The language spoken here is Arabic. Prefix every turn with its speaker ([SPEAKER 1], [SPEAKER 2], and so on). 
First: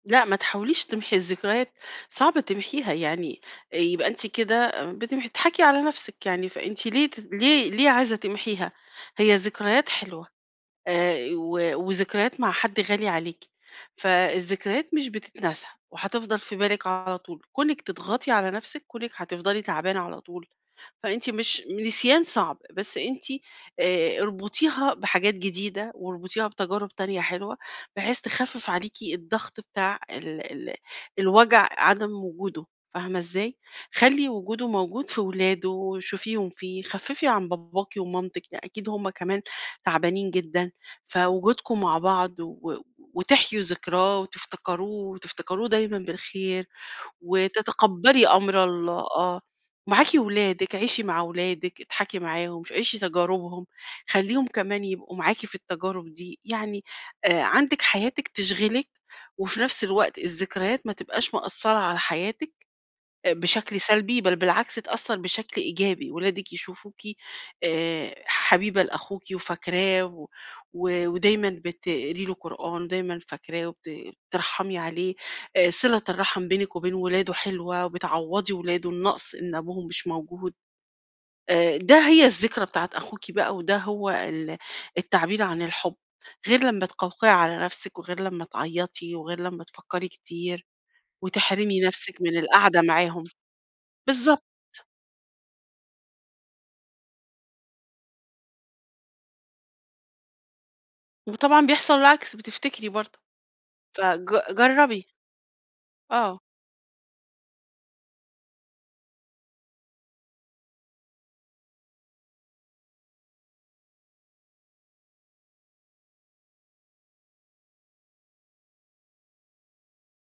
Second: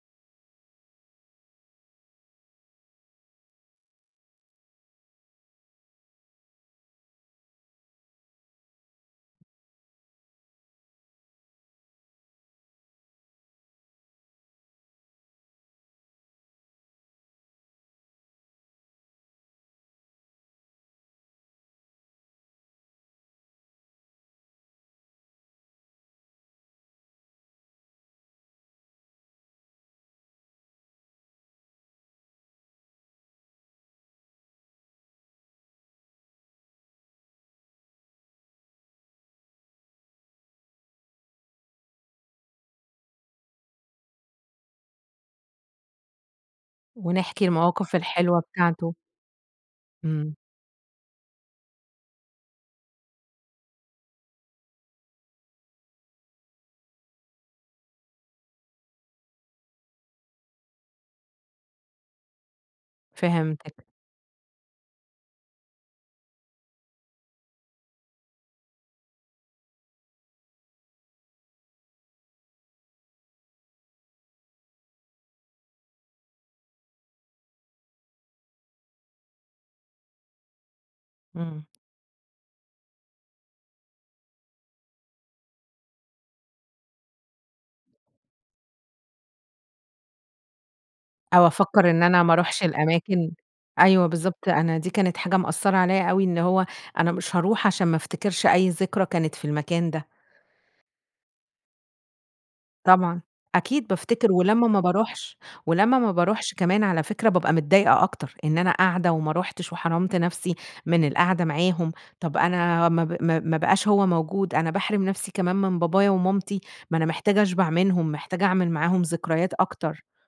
[SPEAKER 1] لأ ما تحاوليش تمحي الذكريات، صعب تمحيها يعني يبقى أنتِ كده بتمح تضحكي على نفْسِك يعني، فأنتِ ليه ت ليه ليه عايزة تمحيها؟ هي الذكريات حلوة آآ ي و وذكريات مع حد غالي عليكِ، فالذكريات مش بتتنسى وهتفضل في بالِك على طول، كونِك تضغطي على نفْسِك، كونِك هتفضلي تعبانة على طول، فأنتِ مش نسيان صعب، بس أنتِ آآ اربطيها بحاجات جديدة واربطيها بتجارب تانية حلوة، بحيث تخفّف عليكِ الضغط بتاع ال ال الوجع عدم وجوده، فاهمة إزاي؟ خلّي وجوده موجود في ولاده وشوفيهم فيه، خفّفي عن باباكِ ومامتِك، ي أكيد هُم كمان تعبانين جدًا، فوجودكم مع بعض و وتحيوا ذكراه وتفتكروه وتفتكروه دايمًا بالخير،
[SPEAKER 2] ونحكي المواقف
[SPEAKER 1] وتتقبّلي
[SPEAKER 2] الحلوة
[SPEAKER 1] أمر
[SPEAKER 2] بتاعته.
[SPEAKER 1] الله آه، معاكِ
[SPEAKER 2] إمم.
[SPEAKER 1] ولادِك، عيشي مع ولادِك اضحكي معاهم عيشي تجاربهم، خلّيهم كمان يبقوا معاكِ في التجارب دي، يعني آآ عندِك حياتِك تشغلِك، وفي نفْس الوقت الذكريات ما تبقاش مأثّرة على حياتِك آآ بشكل
[SPEAKER 2] فهمتِك.
[SPEAKER 1] سلبي، بل بالعكس تأثّر بشكل إيجابي ولادِك يشوفوكِ آآ حبيبة لأخوكِ وفاكراه، و ودايمًا بتقري له قرآن دايمًا فاكراه وبتترحمي عليه، صلة الرحم بينِك وبين ولاده حلوة، وبتعوضي ولاده النقص إن أبوهم مش موجود،
[SPEAKER 2] إمم.
[SPEAKER 1] آآ ده هي الذكرى بتاعة أخوكِ بقى وده هو ال التعبير عن الحب، غير لمّا تقوقعي على نفسِك وغير لمّا تعيّطي وغير لمّا تفكّري كتير،
[SPEAKER 2] أو
[SPEAKER 1] وتحرمي
[SPEAKER 2] أفكّر إن
[SPEAKER 1] نفسِك
[SPEAKER 2] أنا ما
[SPEAKER 1] من
[SPEAKER 2] أروحش
[SPEAKER 1] القعدة معاهم،
[SPEAKER 2] الأماكن، أيوه
[SPEAKER 1] بالضبط.
[SPEAKER 2] بالضبط، أنا دي كانت حاجة مأثّرة عليَّ أوي إن هو، أنا مش هاروح عشان ما أفتكرش أي ذكرى كانت في المكان ده.
[SPEAKER 1] وطبعًا بيحصل العكس بتفتكري برضو،
[SPEAKER 2] طبعًا، أكيد
[SPEAKER 1] فج
[SPEAKER 2] بافتكر ولمّا ما
[SPEAKER 1] جرّبي.
[SPEAKER 2] باروحش ولمّا ما
[SPEAKER 1] آه.
[SPEAKER 2] باروحش كمان على فكرة بابقى متضايقة أكتر، إن أنا قاعدة وما رُحتش وحرمت نفْسي من القاعدة معاهم، طب أنا ما ب ما ما بقاش هو موجود، أنا باحرم نفْسي كمان من بابايا ومامتي، ما أنا محتاجة أشبع منهم محتاجة أعمل معاهم ذكريات أكتر.